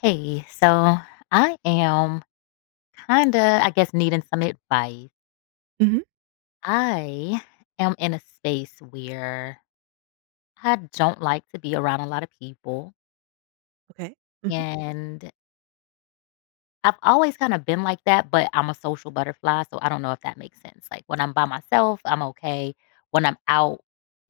Hey, so I am kind of, I guess, needing some advice. Mhm. I am in a space where I don't like to be around a lot of people. Okay. Mhm. And I've always kinda been like that, but I'm a social butterfly, so I don't know if that makes sense. Like, when I'm by myself, I'm okay. When I'm out,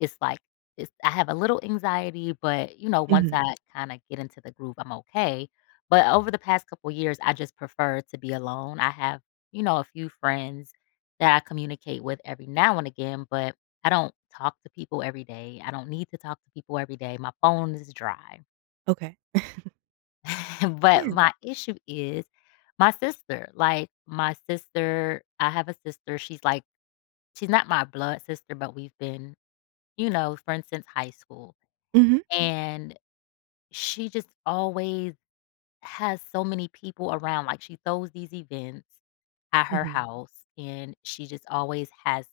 it's like it's I have a little anxiety, but, you know, once Mhm. I kinda get into the groove, I'm okay. But over the past couple years, I just prefer to be alone. I have, you know, a few friends that I communicate with every now and again, but I don't talk to people every day. I don't need to talk to people every day. My phone is dry. Okay. But Yeah. my issue is my sister. Like my sister, I have a sister. She's not my blood sister, but we've been, you know, friends since high school. Mhm. And she just always has so many people around. Like she throws these events at her Mhm. house, and she just always has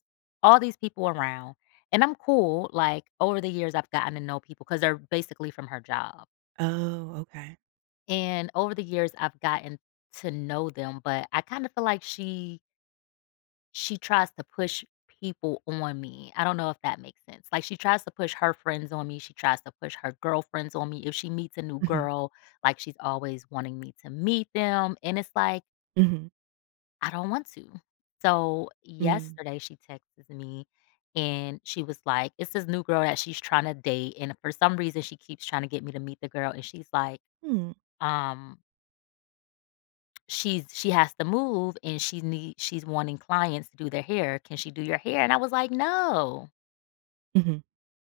all these people around. And I'm cool. Like over the years I've gotten to know people because they're basically from her job. Oh, okay. And over the years, I've gotten to know them, but I kind of feel like she tries to push people on me. I don't know if that makes sense. Like she tries to push her friends on me. She tries to push her girlfriends on me. If she meets a new Mhm. girl, like she's always wanting me to meet them. And it's like, Mhm. I don't want to. So Mm. yesterday she texted me and she was like, it's this new girl that she's trying to date. And for some reason she keeps trying to get me to meet the girl. And she's like, Hmm. um, She's she has to move and she's wanting clients to do their hair. "Can she do your hair?" And I was like, "No." Mhm.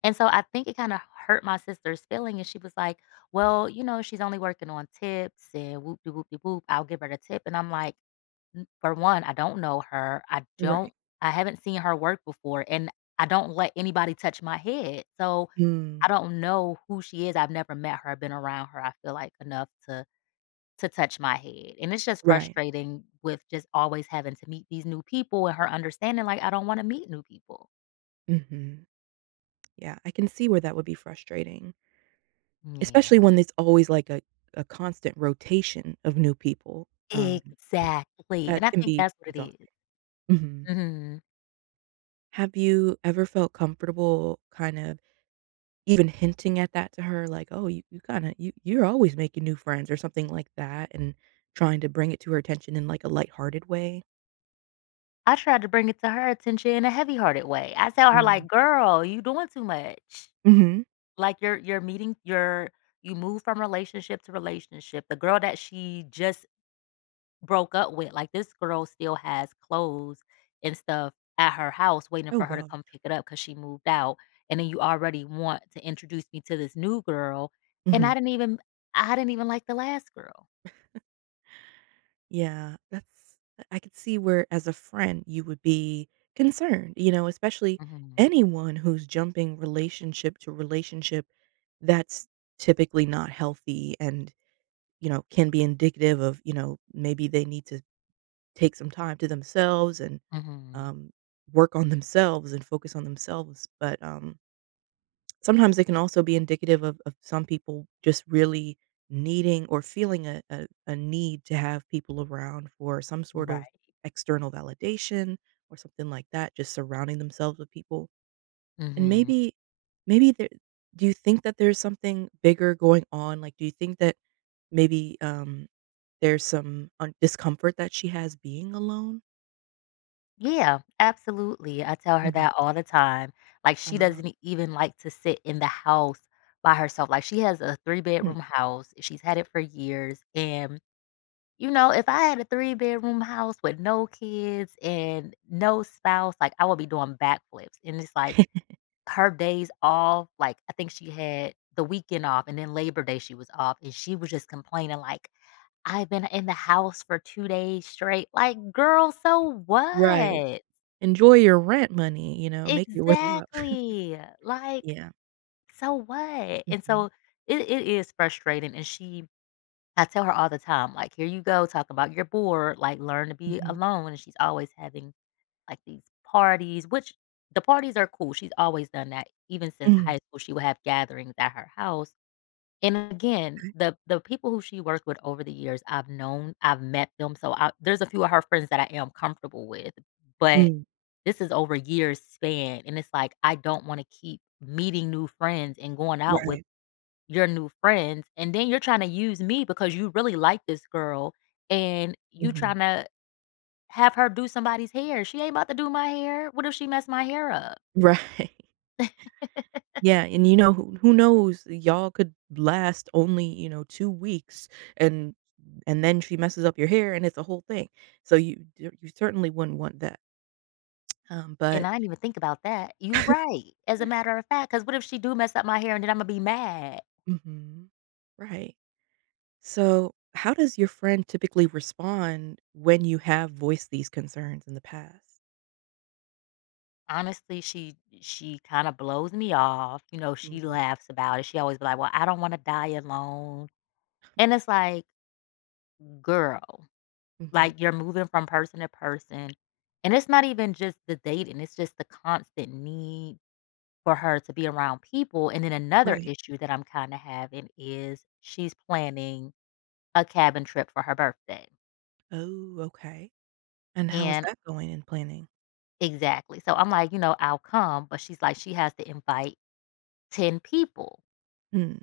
And so I think it kinda hurt my sister's feeling, and she was like, "Well, you know, she's only working on tips and whoop de whoop de whoop. I'll give her the tip." And I'm like, "N for one, I don't know her. Right. I haven't seen her work before, and I don't let anybody touch my head. So Mm. I don't know who she is. I've never met her, been around her, I feel like, enough to touch my head, and it's just Right. frustrating with just always having to meet these new people and her understanding, like, I don't wanna meet new people. Mhm. Yeah, I can see where that would be frustrating, especially Yeah. when there's always, like, a constant rotation of new people. Um, Exactly, that and I can think be that's what it is. exhausting. Mhm. Mhm. Have you ever felt comfortable even hinting at that to her, like, "Oh, you kinda you're always making new friends," or something like that, and trying to bring it to her attention in, like, a lighthearted way. I tried to bring it to her attention in a heavy-hearted way. I tell her, like, Mm. "Girl, you doing too much. Mhm. Like, you're meeting your you move from relationship to relationship." The girl that she just broke up with, like, this girl still has clothes and stuff at her house waiting Oh, for her to god. come pick it up because she moved out, and then you already want to introduce me to this new girl, and Mhm. I didn't even like the last girl. Yeah, that's I could see where, as a friend, you would be concerned, you know, especially Mhm, anyone who's jumping relationship to relationship, that's typically not healthy and, you know, can be indicative of, you know, maybe they need to take some time to themselves and mhm, um, work on themselves and focus on themselves. But sometimes it can also be indicative of some people just really needing or feeling a need to have people around for some sort of right, external validation or something like that, just surrounding themselves with people. And mhm. maybe, do you think that there's something bigger going on? Like, do you think that maybe there's some discomfort that she has being alone? Yeah, absolutely, I tell her Mm-hmm. that all the time, like, she Uh, doesn't even like to sit in the house by herself, like, she has a mm, three-bedroom house, she's had it for years, and you know, if I had a 3-bedroom house with no kids and no spouse, like, I would be doing backflips, and it's like her days off, like, I think she had the weekend off, and then Labor Day she was off, and she was just complaining like, "I've been in the house for 2 days straight." Like, "Girl, so right. what?" Enjoy your rent money, make it worthwhile. Exactly. Like, Yeah. "So what?" And Mhm. so it is frustrating, and she I tell her all the time, like, "Here you go, talk about you're bored, like, learn to be Mhm. alone," and she's always having, like, these parties, which the parties are cool, she's always done that. Even since high Mhm. school, she would have gatherings at her house, and again, Okay. the people who she worked with over the years, I've known, I've met them, so I there's a few of her friends that I am comfortable with, but Mm, this is over years span, and it's like, I don't wanna keep meeting new friends and going out with right. your new friends, and then you're trying to use me because you really like this girl, and you Mhm. trying to have her do somebody's hair. She ain't about to do my hair. What if she messed my hair up? Right. Yeah, and who knows, y'all could last only, 2 weeks and and then she messes up your hair and it's a whole thing. So you certainly wouldn't want that. And But I didn't even think about that. You right. As a matter of fact, because what if she do mess up my hair and then Imma be mad? Mhm. Right. So, how does your friend typically respond when you have voiced these concerns in the past? Honestly, she kinda blows me off. You know, she Mhm. laughs about it. She always be like, "Well, I don't wanna die alone." And it's like, girl. Mhm. Like, you're moving from person to person, and it's not even just the dating, it's just the constant need for her to be around people, and then another Right. issue that I'm kinda having is she's planning a cabin trip for her birthday, Oh, okay. And how's and that going in planning? exactly, so I'm like, you know, "I'll come," but she's like, she has to invite 10 people. Mm,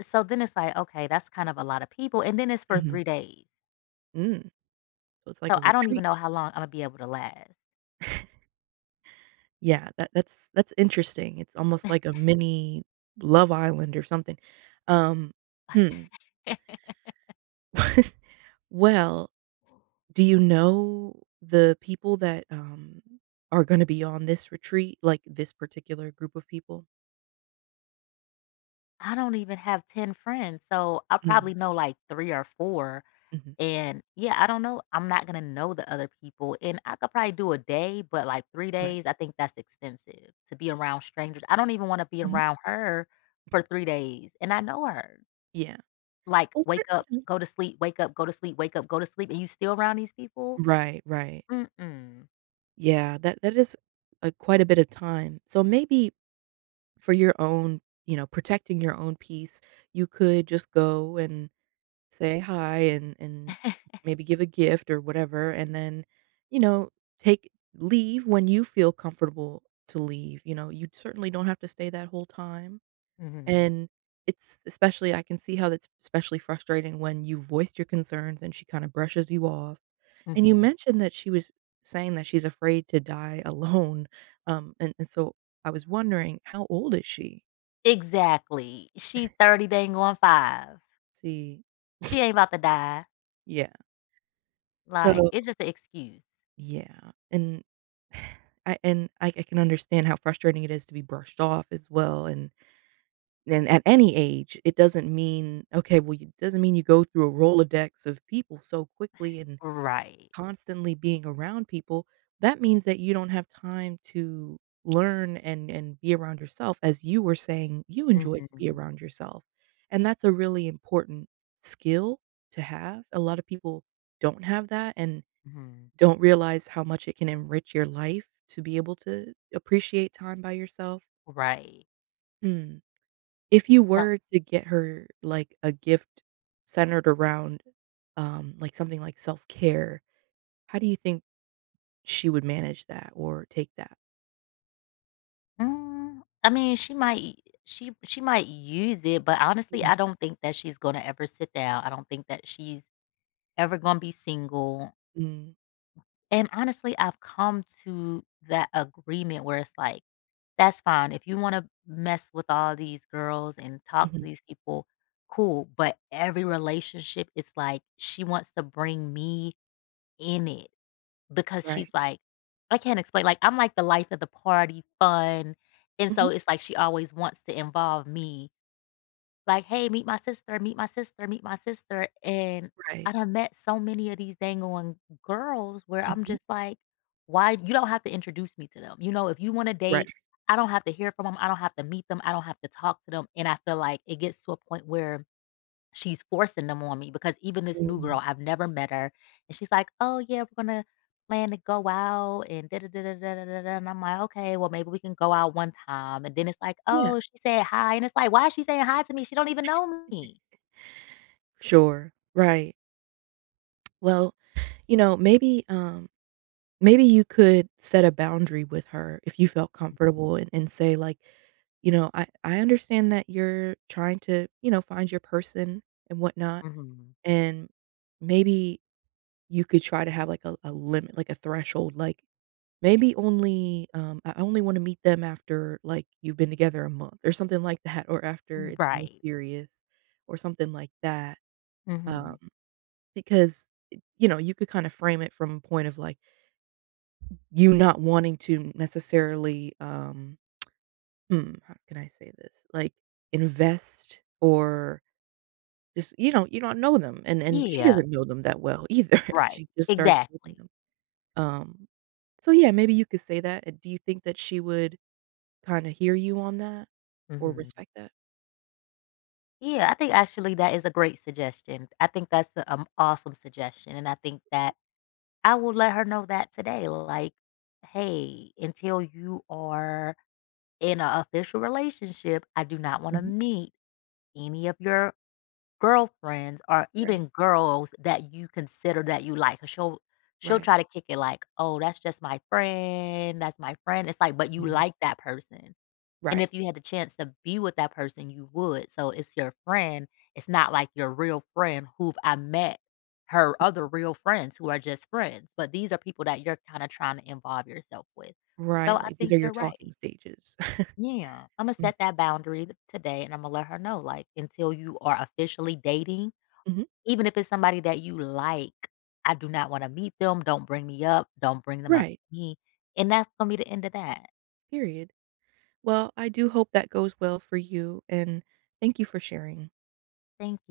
So then it's like, okay, that's kind of a lot of people, and then it's hmm. for Mhm. 3 days. Mm. So it's like So a I don't even know retreat. how long Imma be able to last. Yeah, that's interesting. It's almost like a mini Love Island or something. Um, hmm. Well, do you know the people that, are gonna be on this retreat, like, this particular group of people? I don't even have 10 friends, so I Mm. probably know, like, 3 or 4, Mhm. and, yeah, I don't know I'm not gonna know the other people, and I could probably do a day, but, like, 3 Right. days, I think that's extensive to be around strangers. I don't even wanna be Mhm. around her for 3 days, and I know her. Yeah. Like, Well, wake up, certainly. Mhm. go to sleep, wake up, go to sleep, wake up, go to sleep, and you still around these people? Right, right. Mm-mm. Yeah, that is, a quite a bit of time. So maybe for your own you know, protecting your own peace, you could just go and say hi and maybe give a gift or whatever, and then, you know, take leave when you feel comfortable to leave, you know? You certainly don't have to stay that whole time, Mhm, and it's especially I can see how that's especially frustrating when you voiced your concerns and she kinda brushes you off. And you mhm. mentioned that she was saying that she's afraid to die alone, and so I was wondering, how old is she? Exactly. She's 30 dang on 5. See, She ain't about to die. yeah. So Like, it's just an excuse. yeah, and I and I I can understand how frustrating it is to be brushed off as well, and at any age, it doesn't mean okay, well, it doesn't mean you go through a Rolodex of people so quickly and Right. constantly being around people. That means that you don't have time to learn and be around yourself, as you were saying you enjoy to be Mhm, around yourself. And that's a really important skill to have. A lot of people don't have that and mhm. don't realize how much it can enrich your life to be able to appreciate time by yourself. Right. Hmm. If you So, were to get her like a gift centered around like something like self-care, how do you think she would manage that or take that? I mean, she might she might use it, but honestly, Mhm. I don't think that she's gonna ever sit down. I don't think that she's ever gonna be single, Mm, and honestly, I've come to that agreement where it's like, "That's fine. If you wanna mess with all these girls and talk to mhm, these people, cool," but every relationship is like, she wants to bring me in it. Because right. she's like I can't explain, like, I'm like the life of the party, fun, and Mhm, so it's like she always wants to involve me, like, "Hey, meet my sister, meet my sister, meet my sister," and I right. done met so many of these dang on girls where I'm Mhm, just like, "Why you don't have to introduce me to them." You know, if you wanna right. date, I don't have to hear from them, I don't have to meet them, I don't have to talk to them, and I feel like it gets to a point where she's forcing them on me because even this new Mm, girl, I've never met her, and she's like, "Oh, yeah, we're gonna plan to go out and da da da da da da da da," and I'm like, "Okay, well, maybe we can go out one time," and then it's like, yeah, "Oh, she said hi," and it's like, "Why is she saying hi to me? She don't even know me." sure, right. Well, you know, maybe, um, maybe you could set a boundary with her if you felt Mhm, comfortable and say, like, "You know, "I understand that you're trying to, find your person and whatnot," mhm, and maybe you could try to have, like, a limit, like a threshold, like maybe only, I only wanna meet them after, like, you've been together a month or something like that, or after mm, it's more right, serious or something like that, um, mhm, because, you could kinda frame it from a point of, like, you not wanting to necessarily, how can I say this? Like, invest, or just you don't know them, and she yeah, doesn't know them that well either, if right, she just started dating exactly, them. um, so, yeah, maybe you could say that, and do you think that she would kinda hear you on that or mhm. respect that? Yeah, I think actually that is a great suggestion. I think that's an awesome suggestion, and I think that Okay. I will let her know that today, like, "Hey, until you are in an official relationship, I do not wanna Mhm. meet any of your girlfriends or Right, even girls that you consider that you like." 'Cause she'll right. try to kick it like, "Oh, that's just my friend, that's my friend." It's like, but you Mm. like that person. And Right, if you had the chance to be with that person, you would. So it's your friend. It's not like your real friend who I met her other real friends who are just friends, but these are people that you're kinda trying to involve yourself with. So right, I like, these think are your you're talking right. stages. Yeah. Imma Mm. set that boundary th today, and Imma let her know, like, until you are officially dating, Mhm. even if it's somebody that you like, I do not wanna meet them. Don't bring me up. Don't bring them up Right, to me. And that's gonna be the end of that. period. Well, I do hope that goes well for you, and thank you for sharing. Thank you.